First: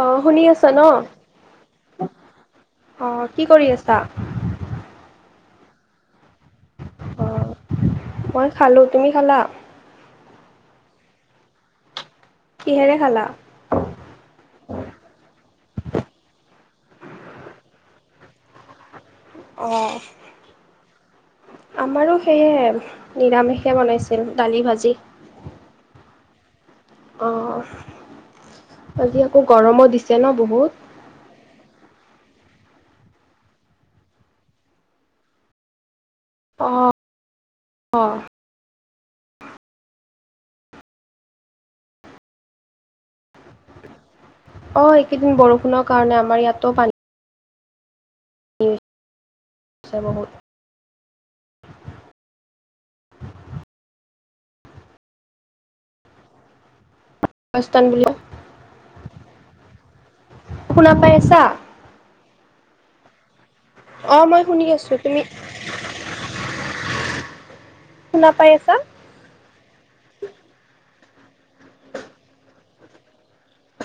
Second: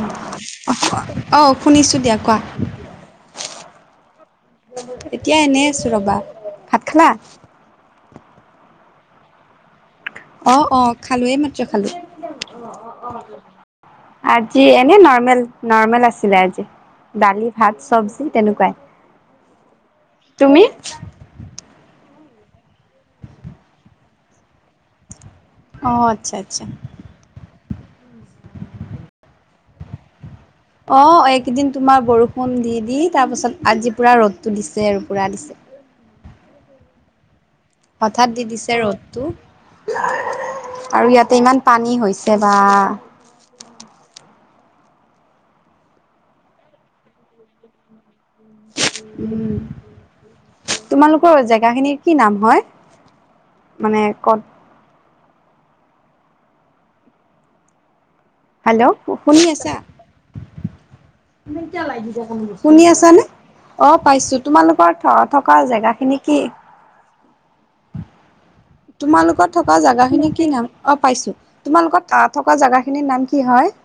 অ শুনি আছা ন, অ শুনিছো দিয়া কোৱা অ কি কৰি আছা? এতিয়া এনেই আছো ৰবা ভাত খালা? অ', মই খালো তুমি খালা? অ অ খালো মাত্ৰ খালো। কিহেৰে খালা? আজি এনে নৰ্মেল নৰ্মেল আছিলে আজি। দালি ভাত চবজি তেনেকুৱাই অ তুমি আমাৰো সেয়ে নিৰামিষে বনাইছিল দালি ভাজি। অ আচ্ছা আচ্ছা অ আজি আকৌ গৰমো দিছে ন বহুত। অ এইকেইদিন তোমাৰ বৰষুণ দি দি তাৰ পাছত আজি পোৰা ৰ'দটো দিছে আৰু পৰা দিছে। অ অ', হঠাৎ দি দিছে ৰ'দটো। আৰু ইয়াতে ইমান পানী হৈছে বা অ এইকেইদিন বৰষুণৰ কাৰণে আমাৰ ইয়াতো পানী উম হৈছে বহুত। তোমালোকৰ জেগাখিনিৰ কি নাম হয় মানে কত? গছতন বুলি কয় হেল্ল' শুনি আছা? শুনা পাইছা শুনি আছ নে অ পাইছো মই শুনি তোমালোকৰ আছোঁ, থ তুমি থকা জেগা খিনি কি? শুনা পাই আছা তোমালোকৰ থকা জোগাখিনি কি নাম? অ পাইছো তোমালোকৰ থকা জাগাখিনিৰ নাম কি হয়?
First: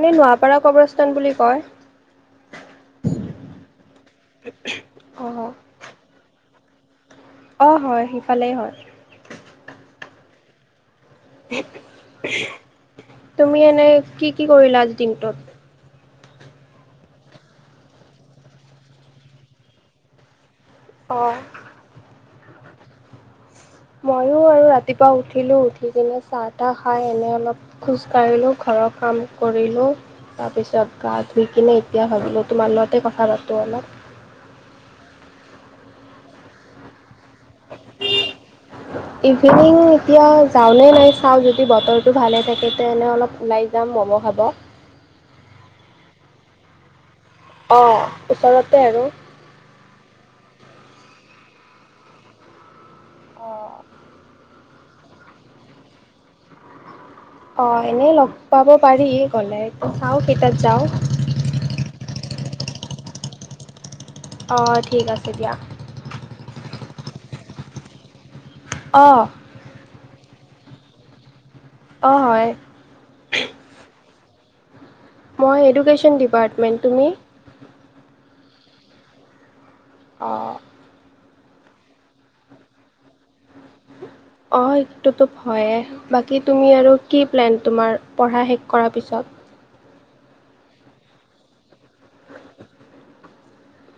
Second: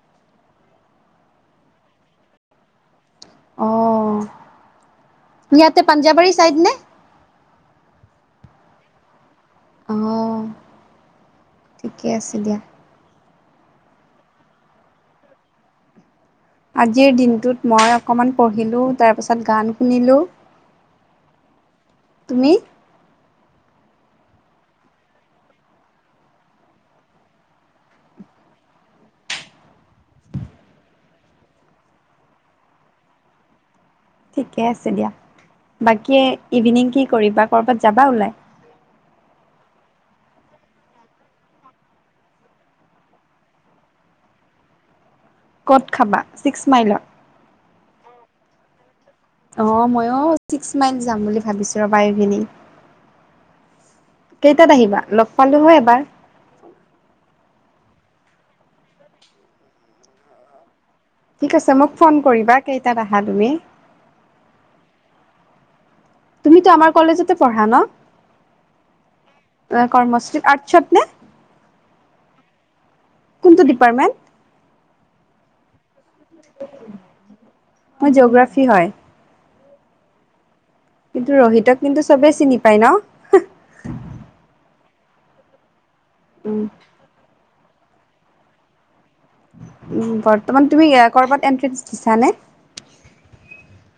এনে নোৱাপাৰা কবৰস্থান বুলি কয়। অ অ', ইয়াতে পাঞ্জাবাৰী চাইদ নে। অ হয় সিফালেই হয়। অ ঠিকে আছে দিয়া। তুমি এনে কি কি কৰিলা আজি দিনটোত। আজিৰ দিনটোত মই অকণমান পঢ়িলোঁ তাৰপাছত গান শুনিলো। অ তুমি ময়ো আৰু ৰাতিপুৱা উঠিলো উঠি কিনে চাহ তাহ খাই এনে অলপ খোজ কাঢ়িলো ঘৰৰ কাম কৰিলো তাৰপিছত গা ধুই কিনি এতিয়া ভাবিলেতো তোমাৰ লগত কথা পাতো অলপ ঠিকে আছে দিয়া বাকি ইভিনিং কি কৰিবা কৰ'বাত যাবা ওলাই উ ইভিনিং এতিয়া যাওনে নাই চাও যদি বতৰতো ভালে থাকে তেনে অলপ ওলাই যাম মম খাব ক'ত খাবা ছিক্স মাইলত অ ওচৰতে আৰু। অ ময়ো ছিক্স মাইল যাম বুলি ভাবিছো ৰ'বা এইবেলি অ কেইটাত আহিবা লগ পালো হয় এবাৰ। অ এনেই লগ পাব পাৰি গলে চাও কেইটাত যাও। ঠিক আছে মোক ফোন কৰিবা কেইটাত আহা তুমি। অ ঠিক আছে দিয়া। তুমিতো আমাৰ কলেজতে পঢ়া ন। অ অ কৰ্মস্থলীত আৰ্টছত নে। অ হয় কোনটো ডিপাৰ্টমেণ্ট। মই এডুকেশ্যন ডিপাৰ্টমেণ্ট তুমি মোৰ জিঅ'গ্ৰাফী হয়। অ কিন্তু ৰহিতক কিন্তু চবেই চিনি পায় ন। অ সেইটোতো ভয়েই বাকী উম, তুমি আৰু কি প্লেন তোমাৰ পঢ়া শেষ কৰাৰ পিছত উ বৰ্তমান তুমি এয়াৰ কৰবাত এন্ট্ৰেঞ্চ দিছা নে।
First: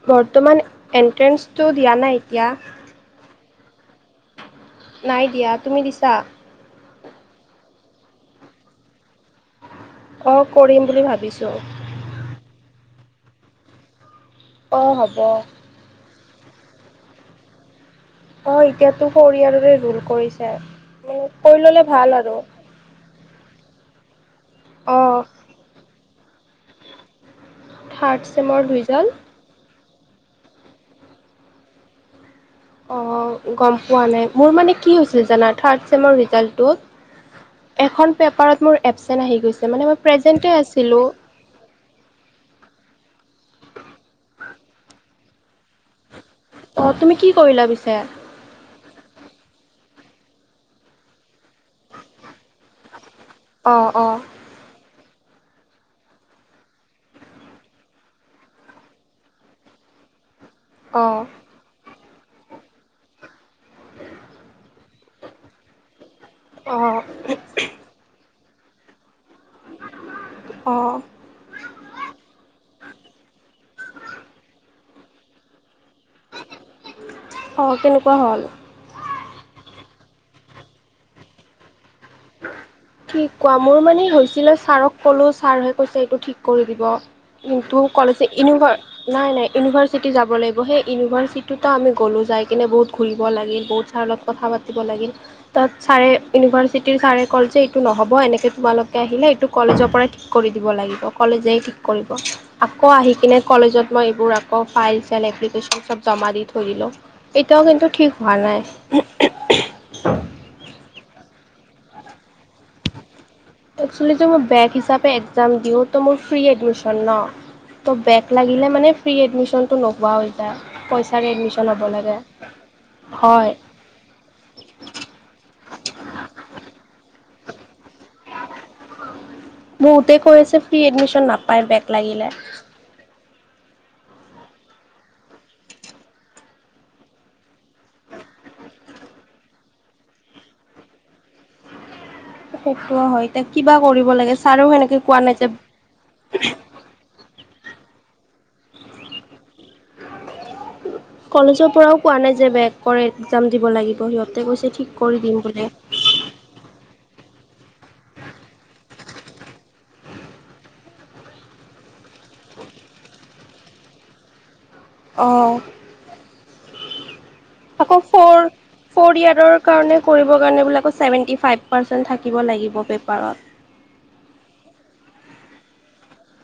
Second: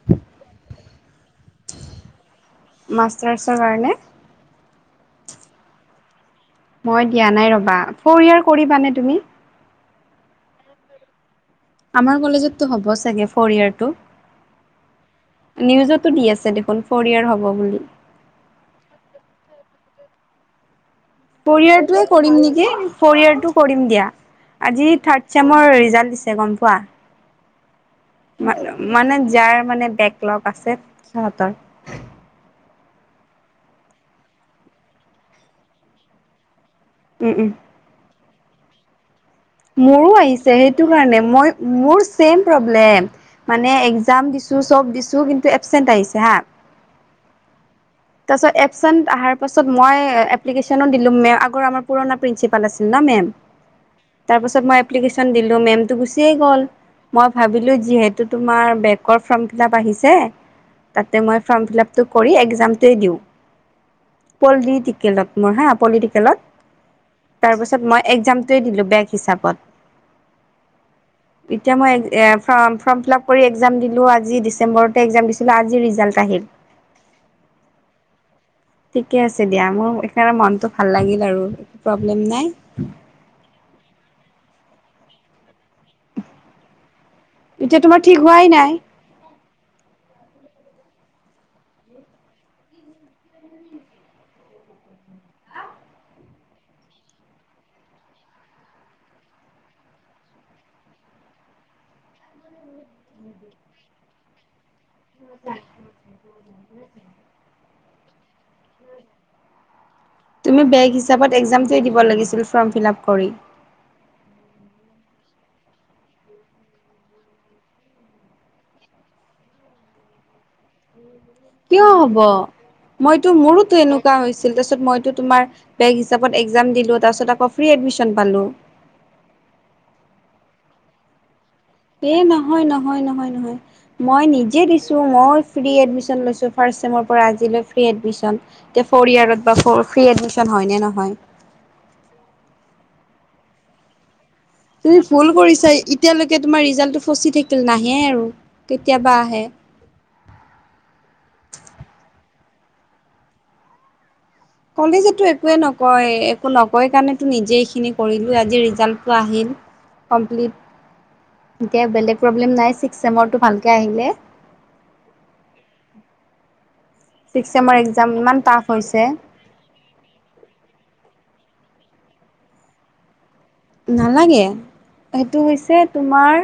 বৰ্তমান এন্ট্ৰেন্ঞ্চটো দিয়া নাই এতিয়া। মাষ্টাৰছৰ কাৰণে। নাই দিয়া তুমি দিছা। মই দিয়া নাই ৰ'বা ফৰ ইয়াৰ কৰিবা নে তুমি। অ কৰিম বুলি ভাবিছো। আমাৰ কলেজততো হ'ব চাগে ফ'ৰ ইয়াৰটো। অ হ'ব নিউজতো দি আছে দেখোন ফ'ৰ ইয়েৰ হ'ব বুলি। অ এতিয়াতো ফৰ ইয়ালৰে ভোল কৰিছে। মানে কৰি ফৰ ল'লে ভাল ইয়েৰটোয়ে আৰু কৰিম নেকি। ফ'ৰ ইয়েৰটো কৰিম দিয়া আজি অঁ থাৰ্ড চেমৰ ৰিজাল্ট দিছে গম পোৱা। থাৰ্ড মা চেমৰ ৰিজাল্ট মানে যাৰ মানে বেকলগ আছে সিহঁতৰ অ গম পোৱা নাই মোৰ মানে কি হৈছিল জানা থাৰ্ড চেমৰ ৰিজাল্টো উম উম এখন পেপাৰত মোৰ এপচেণ্ট আহি গৈছে। মানে মই মোৰো প্ৰেজেণ্টেই আহিছে সেইটো আছিলোঁ কাৰণে মই মোৰ চেম প্ৰব্লেম মানে একজাম দিছো চব দিছো কিন্তু এবচেণ্ট আহিছে হা। অ তুমি কি কৰিলা পিছে? তাৰপাছত এপচেন্ত আহা পাছত মই এপ্লিকেশনো দিলো মে আগ আমাৰ পুৰণা প্ৰিঞ্চিপাল আছিল ন মেম। অ অ তাৰপাছত মই এপ্লিকেশ্যন দিলো মেমটো গুচিয়ে গ'ল মই ভাবিলোঁ যিহেতু তোমাৰ বেকৰ ফৰ্ম ফিলাপ আহিছে। তাতে অ', মই ফৰ্ম ফিলাপটো কৰি একজামটোৱে দিও। পলিটিকেলত মোৰ হা পলিটিকেলত। অ', তাৰ পিছত মই এক্জামটোৱে দিলো বেগ হিচাপত। অ। এতিয়া মই ফ ফৰ্ম ফিলাপ কৰি এক্সাম দিলোঁ আজি ডিচেম্বৰতে এক্সাম দিছিলোঁ আজি ৰিজাল্ট। আহিল। অ কেনেকুৱা হ'ল। ঠিকে আছে দিয়া মোৰ সেইকাৰণে মনটো ভাল লাগিল আৰু একো প্ৰব্লেম নাই। কি কোৱা মোৰ মানে হৈছিলে ছাৰক ক'লো ছাৰ হৈব- পইচাটো ঠিক কৰি দিব এতিয়া কিন্তু তোমাৰ ঠিক কলেজ হোৱাই নাই ইউনিভাৰ- নাই নাই ইউনিভাৰ্চিটি যাব লাগিব সেই ইউনিভাৰ্চিটিটো আমি গ'লো যাই কিনে বহুত ঘূৰিব লাগে বহুত ছাৰ লগ- কথা পাতিব লাগিল তাত ছাৰে ইউনিভাৰ্চ- চিটিৰ ছাৰে ক'ল যে এইটো নহ'ব এনেকৈ তোমালোকে আহিলে এইটো কলেজৰ পৰাই ঠিক কৰি দিব লাগিব। কলেজেই ঠিক- কৰিব। আকৌ আহি কিনে কলেজত মই এইবোৰ আকৌ ফাইলছ বেলেগ এপ্লিকেশন চব জমা দি থৈ দিলো। এতিয়াও কিন্তু ঠিক হোৱা নাই। তুমি বেগ হিচাপত এক্সজামটোৱে দিব লাগিছিল ফৰ্ম ফিলাপ কৰি। একচুৱেলিটো মই বেগ হিচাপে এক্সাম দিওঁ ত মোৰ ফ্ৰী এডমিশ্যন ন। ত' বেগ লাগিলে মানে ফ্ৰী এডমিশ্যনটো নোহোৱা হৈ যায় পইচাৰে এডমিশ্যন। কিয় হব মইতো হয় মোৰোতো এনেক- কা হৈছিল তাৰছত মইতো তোমাৰ বেগ হিচাপত একজাম দিলো তাৰপিছত আকৌ ফ্ৰী এডমিশ্যন পালো। বহুতে কৈ আছে ফ্ৰী এডমিশ্যন নাপাই বেগ এ নহয় নহয় নহয় নহয়। মই নিজে দিছোঁ, ময়ো ফ্ৰী এডমিশ্যন লৈছোঁ ফাৰ্ষ্ট ছেমৰ পৰা আজিলৈ ফ্ৰী এডমিশ্যন। এতিয়া ফ'ৰ ইয়াৰত বা ফ্ৰী এডমিশ্যন হয় নে নহয়। সেটো হয় এতা কিবা কৰিব লাগেছ- তুমি ভুল কৰিছা এতিয়ালৈকে তোমাৰ ৰিজাল্টটো ফচি থাকিল নাহে আৰু কেতিয়াবা আহে। কলেজৰ পৰাও কোৱা নাই যে বেগ কৰে এক্সাম দিব লাগিব সিহঁত। তাতে কৈছে ঠিক কৰি দিম বোলে। কয় একো নকয় কাৰণেটো নিজে এইখিনি কৰিলো আজি ৰিজাল্টটো আহিল। কমপ্লিট এতিয়া বেলেগ প্ৰব্লেম নাই ছিক্স চেমৰটো ভালকে আহিলে। অ। ছিক্স চেমৰ আকৌ এক্সাম ইমান ফৰ টাফ হৈছে ফ'ৰ ইয়াৰৰ কাৰণে কৰিবৰ কাৰণে বোলে আকৌ ছেভেন্টি ফাইভ পাৰ্চেণ্ট থাকিব লাগিব পেপাৰত। নালাগে সেইটো হৈছে তোমাৰ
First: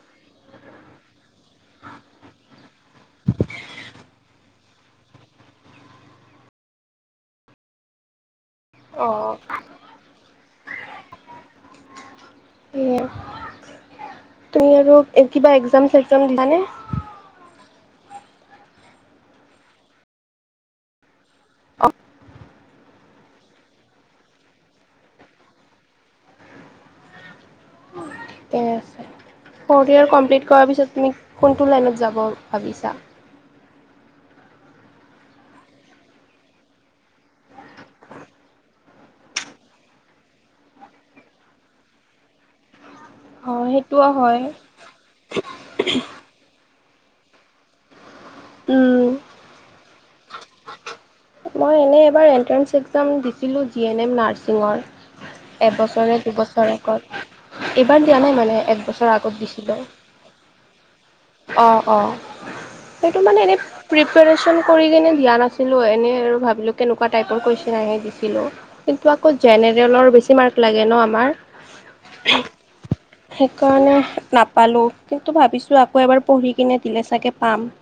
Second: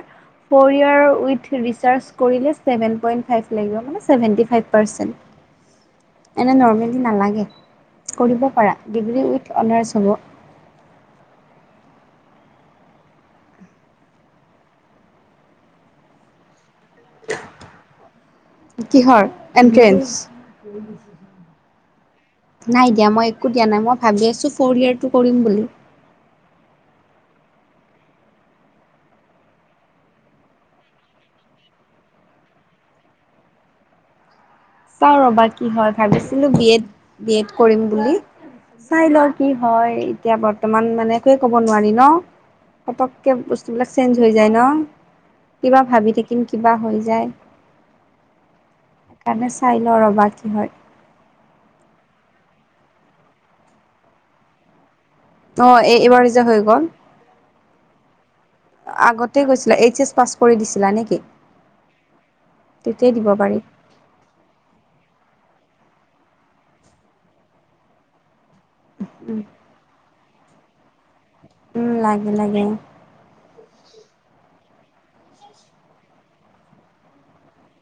ফ'ৰ ইয়াৰ উইথ ৰিচাৰ্জ কৰিলে ছেভেন পইণ্ট ফাইভ লাগিব মানে ছেভেণ্টি ফাইভ পাৰ্চেণ্ট। [inaudible] এনে নৰ্মেলি নালাগে কৰিব পাৰা ডিগ্ৰী অ' উইথ অনাৰছ হ'ব। [inaudible] তুমি আৰু কিবা এক্সাম চেগজাম দিছানে? কিহৰ এন্ট্ৰেন্স। [unintelligible] অ। নাই দিয়া মই একো দিয়া নাই মই ভাবি আছো ফ'ৰ ইয়েৰটো কৰিম বুলি। ঠিকে আছে। ফৰ্ড ইয়েৰ কমপ্লিট কৰাৰ পিছত তুমি কোনটো লাইনত যাব ভাবিছা? চাও ৰবা কি হয় ভাবিছিলো বি এড, বি এড কৰিম বুলি। চাই ল কি হয় এতিয়া বৰ্তমান মানে একোৱেই কব নোৱাৰি ন। কেব অ' বস্তুবিলাক সেইটোও চেঞ্জ হৈ হয়। যায় ন। কিবা ভাবি থাকিম কিবা হৈ যায় উম, সেইকাৰণে ল ৰ'বা কি হয় মই এনেই এবাৰ এন্ট্ৰেঞ্চ এক্সাম দিছিলোঁ জি এন এম নাৰ্ছিঙৰ। অ এই এবছৰে এইবাৰ যে হৈ দুবছৰে গ'ল আগত। এইবাৰ দিয়া নাই মানে একবছৰ আগতে আগত গৈছিলা দিছিলোঁ। এইচ এছ পাছ কৰি দিছিলা নেকি অ অ তেতিয়াই দিব পাৰি। প্ৰিপেৰেছন কৰি কিনে দিয়া নাছিলোঁ এনেই আৰু ভাবিলোঁ কেনেকুৱা টাইপৰ কুৱেশচন আহে দিছিলোঁ। কিন্তু আকৌ উম জেনেৰেলৰ বেছি মাৰ্ক লাগে ন আমাৰ উম লাগে লাগে। সেইকাৰণে নাপালোঁ কিন্তু ভাবিছোঁ আকৌ এবাৰ পঢ়ি কিনে দিলে চাগে পাম [unintelligible]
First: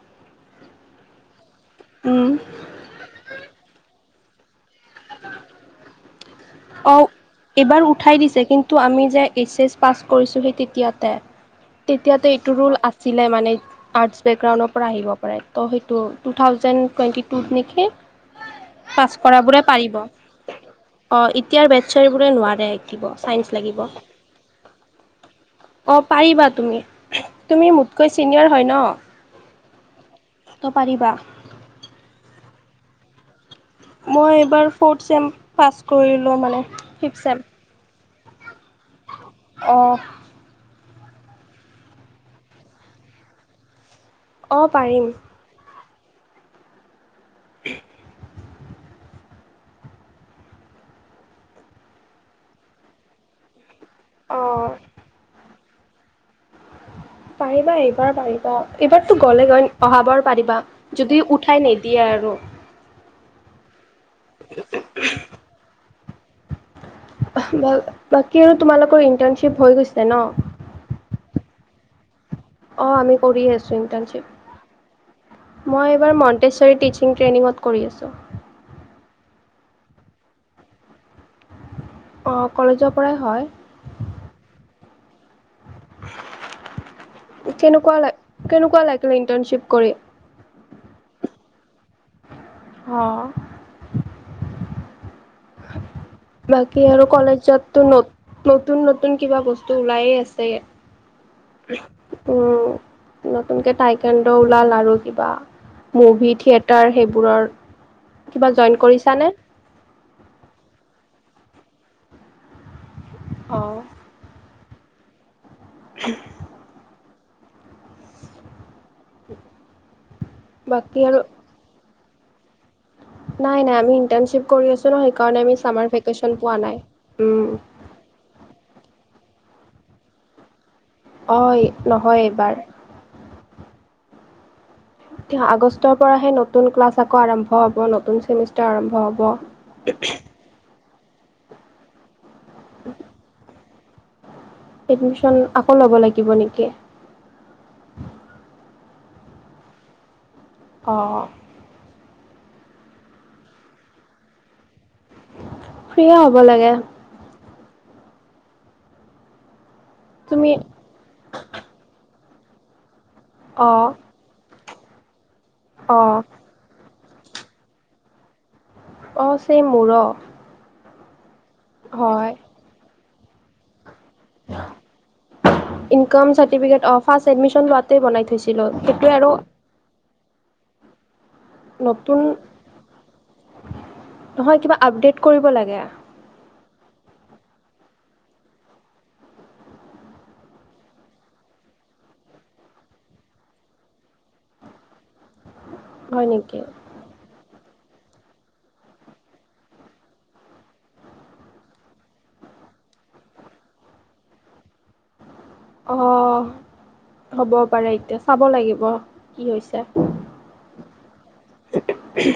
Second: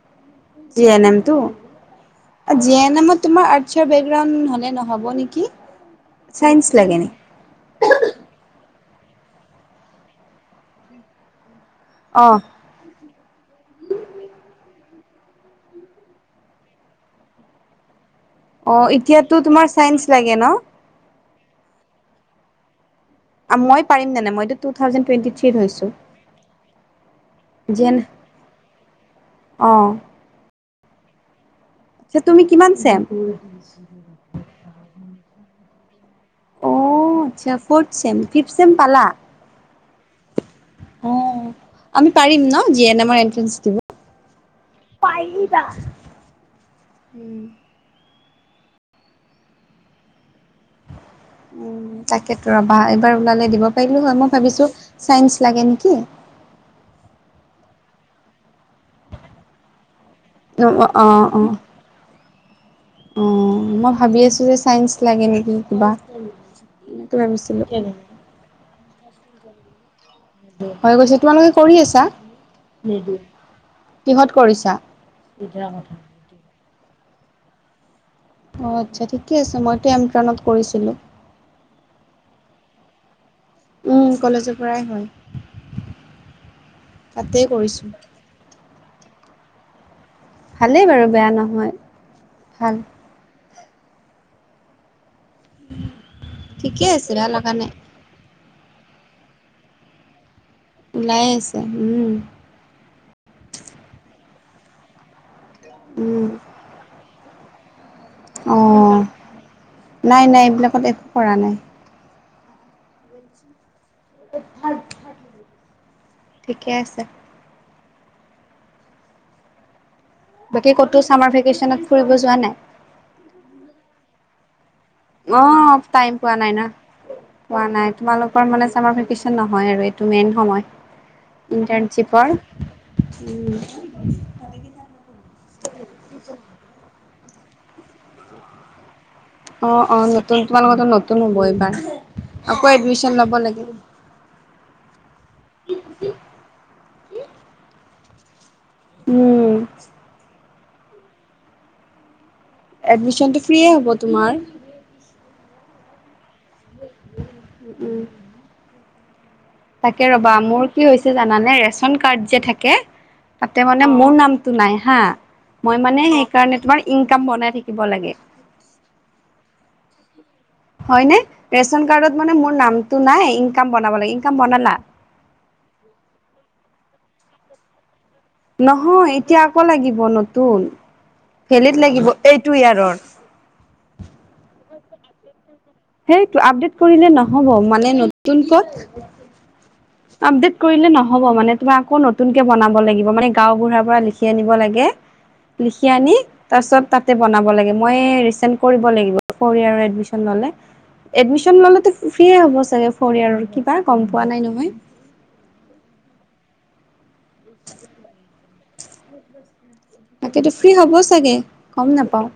জি এন এম টো উম, জি এন এমত তোমাৰ আৰ্টছৰ ব্ৰেক গ্ৰাউণ্ড হলে নহব, হ'ব নেকি চাইন্ঞ্চ লাগে অ', নেকি? এইবাৰ উঠাই দিছে কিন্তু আমি যে এইচ এছ পাছ কৰিছোঁ সেই তেতিয়াতে অ তেতিয়াতে এইটো ৰোল আছিলে মানে আৰ্টছ বেকগ্ৰাউণ্ডৰ পৰা আহিব পাৰে ত' সেইটো টু থাউজেণ্ড টুৱেণ্টি টুত নেকি অ পাছ এতিয়াতো কৰাবোৰে তোমাৰ অ চাইন্স লাগে ন এতিয়া বাটচা বোৰে নোৱাৰে চাইন্স লাগিব মই পাৰিম নে নাই মইতো টু থাউজেণ্ড টুৱেণ্টি থ্ৰীত হৈছোঁ অ পাৰিবা তুমি তুমি মোতকৈ ছিনিয়ৰ হয় ন, অহ পাৰিবা তুমি কিমান চেম মই এইবাৰ ফ'ৰ্থ চেম্প পাছ কৰিলোঁ মানে ফিফথ চেম্প ছ ফৰ্থ চছেম ফিফথ ছেম পালা অহ অ আমি পাৰিম ন জি এন এমৰ এট্ৰেন্ঞ্চ দিব অ', পাৰিম পাৰিবা উম [unintelligible] উ তাকেতো ৰবা এইবাৰ ওলালে দিব পাৰিলো হয় মই অ', ভাবিছো চাইন্ঞ্চ লাগে নেকি? পাৰিবা এইবাৰ পাৰিবা এইবাৰতো গ'লে গৈ অহাবাৰ পাৰিবা অ', যদি অ', অ', উঠাই নিদ দিয়ে আৰু অ মই ভাবি আছোঁ যে চাইন্ঞ্চ লাগে নেকি কিবা, এনেকে ভাবিছিলো বাকী আৰু তোমালোকৰ ইণ্টাৰ্ণশ্বিপ হৈ গৈছে ন? হৈ গৈছে তোমালোকে কৰি আছা? অ আমি কৰিয়ে আছো কিহত কৰিছা? ইন্টাৰ্ণশ্বিপ মই এইবাৰ টেছাৰী টিচিং ট্ৰেইনিঙত কৰি আছোঁ। অহ আচ্ছা ঠিকে আছে মইটো এমট্ৰনত কৰিছিলোঁ। অহ কলেজৰ পৰাই হয় ওহ কলেজৰ পৰাই হয়। তাতেই কৰিছো কেনেকুৱা লাগ কেনেকুৱা লাগিলে ইন্টাৰ্ণশ্বিপ কৰি? ভালেই বাৰু বেয়া নহয় ভাল অহ বাকী ঠিকে আৰু আছে বেয়া লগা নাই কলেজতো নতুন নতুন কিবা বস্তু ওলাই আছে ইয়াত, ওলাই আছে উম। উম নতুনকে টাইকাণ্ড ওলাল আৰু কিবা উম, মুভি থিয়েটাৰ সেইবোৰৰ কিবা জইন অ', কৰিছা নে? নাই নাই এইবিলাকত একো কৰা নাই। অঁ, এ ঠাত হ [unintelligible] ঠিকে আছে। বাকী ক'তো ছামাৰ ভেকেশচনত ফুৰিব যোৱা নাই নাই নাই আমি ইন্টাৰ্ণশ্বিপ কৰি আছোঁ নহ অ সেইকাৰণে চামাৰ ভেকেচন পোৱা নাই উম পোৱা নাই তোমালোকৰ মানে চামাৰ ভেকেচন নহয় আৰু এইটো মেইন সময় অয় নহয় ইণ্টাণশ্বিপৰ এইবাৰ। উম আগষ্টৰ পৰাহে নতুন ক্লাছ আকৌ আৰম্ভ হ'ব নতুন চেমিষ্টাৰ আৰম্ভ হ'ব। অ অ নতুন তোমালোকো নতুন হ'ব এইবাৰ আকৌ এডমিশন ল'ব লাগিব। এডমিশন আকৌ ল'ব লাগিব নেকি? উম, অ, এডমিশ্যনটো ফ্ৰিয়েই হ'ব তোমাৰ- ফ্ৰি হ'ব লাগে। উ উম, তাকে ৰবা তুমি মোৰ কি হৈছে। জানানে ৰেচন কাৰ্ড যে থাকে তাতে মানে অ', মোৰ নাম- তো নাই হা মই মানে অ', সেইকাৰণে তোমাৰ ইনকাম বনাই থাকিব লাগে। অ চেম মূৰ হয়নে ৰেচন কাৰ্ডত মানে মোৰ নামটো নাই ইনকাম বনাব লাগে ইনক বনালা? ইনকম চাৰ্টিফিকেট অ ফাৰ্ষ্ট এডমিশ্যন লোৱাতে বনাই থইছো। নহয় এতিয়া আকৌ লাগিব নতুন ভেলিড লাগিব নতুন এইটো ইয়াৰৰ নহয় কিবা আপডেট কৰিব লাগে। সেইটো আপডেট কৰিলে নহ'ব মানে নতুন পথ- উ আপডেট কৰিলে নহ'ব মানে তোমাৰ আকৌ নতুনকে বনাব লাগিব মানে গাওঁ বুঢ়াৰ পৰা লিখি আনিব লাগে। [inaudible] লিখি আনি হয় নেকি তাৰপিছত- তাতে বনাব লাগে মই ৰিচেন্ কৰিব লাগিব ফ'ৰ ইয়েৰৰএডমিশন ল'লে। এডমিশন ললে ফ্ৰী হ'ব চাগে ফ'ৰ ইয়াৰৰ কিবা গম পোৱা নাই নহয়। অ হ'ব পাৰে এতিয়া চাব লাগিব কি হৈছে। তাকেতো ফ্ৰী হ'ব চাগে গম নাপাওঁ।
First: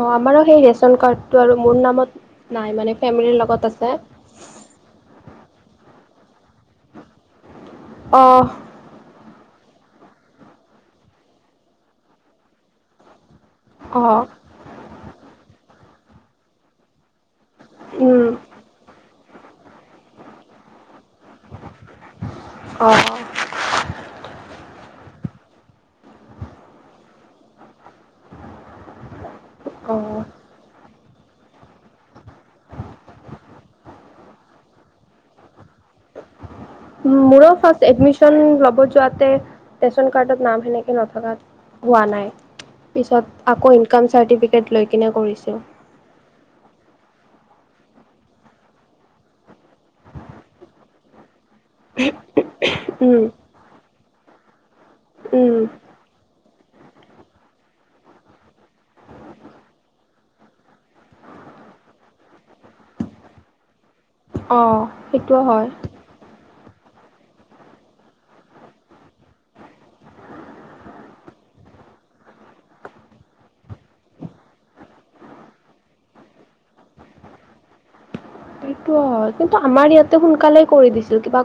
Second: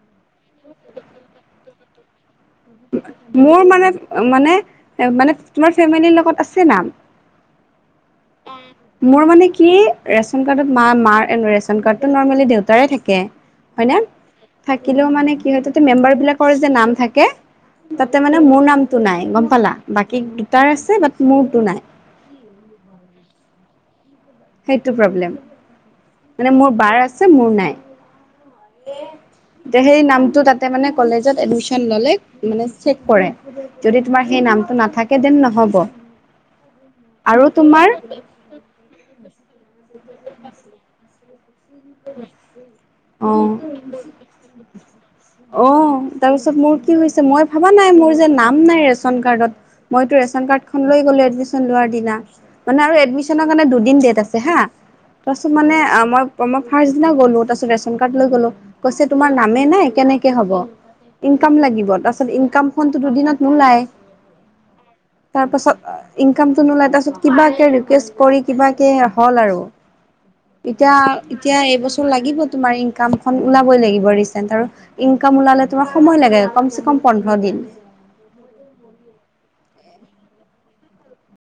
অ আমাৰো সেই ৰেচন কাৰ্ডটো আৰু মোৰ নামত নাই মানে ফেমিলিৰ মোৰ লগত মানে আছে। মানে মানে তোমাৰ ফেমিলিৰ লগত আছে নাম - অ, মোৰ মানে কি ৰেচন কাৰ্ডত মা মাৰ ৰেচন কাৰ্ডটো নৰ্মেলি দেউতাৰে থাকে। অ হয়নে থাকিলেও মানে কি হয় মেম্বাৰ বিলাকৰ যে নাম থাকে। তাতে উম মানে মোৰ নামটো নাই গম পালা বাকী দুটাৰ আছে বাট মোৰতো নাই। অ, সেইটো প্ৰব্লেম মানে মোৰ বাৰ আছে মোৰ নাই। তে অ সেই নামটো তাতে মানে কলেজত এডমিশ্যন ল'লে মানে চেক কৰে। যদি তোমাৰ সেই নামটো নাথাকে ডেন নহ'ব। [unintelligible] মোৰ আৰু ফাৰ্ষ্ট তোমাৰ এডমিশ্যন ল'ব যোৱাতে ৰেচন কাৰ্ডৰ নাম সেনেকে নথকা। হোৱা নাই পিছত অ আকৌ ইনকাম চাৰ্টিফিকেট লৈ কিনে কৰিছোঁ। অ', তাৰপিছত মোৰ কি হৈছে। মই ভাবা নাই মোৰ যে নাম নাই ৰেচন কাৰ্ডত- মইতো ৰেচন কাৰ্ডখন লৈ গ'লে এডমিশ্যন - হে লোৱাৰ দিনা মানে আৰু উম এডমিশ্যন কাৰণে দুদিন ডেট আছে বা তাৰপিছত উম মানে আ মই মই ফাৰ্ষট দিনা গলোঁ তাৰপিছত ৰেচন কাৰ্ড লৈ গ'লো কৈছে তোমাৰ নামেই নাই কেনেকে হ'ব। ইনকাম লাগিব তাৰপাছত ইনকামখনটো দুদিনত নোলাই অ' সেইটোও হয়, তাৰপাছত ইনকামটো নোলাই তাৰপিছত কিবাকে ৰিকুৱেষ্ট কৰি কিবাকে হ'ল আৰু এতিয়া এতিয়া এইবছৰ লাগিব তোমাৰ ইনকাম খন ওলাবই লাগিব ৰিচেন্ট আৰু। ইনকাম ওলালে তোমাৰ সময় লাগে কমচে কম পোন্ধৰ দিন। সেইটো কিন্তু আমাৰ ইয়াতে সোনকালে কৰি দিছিল কিবা।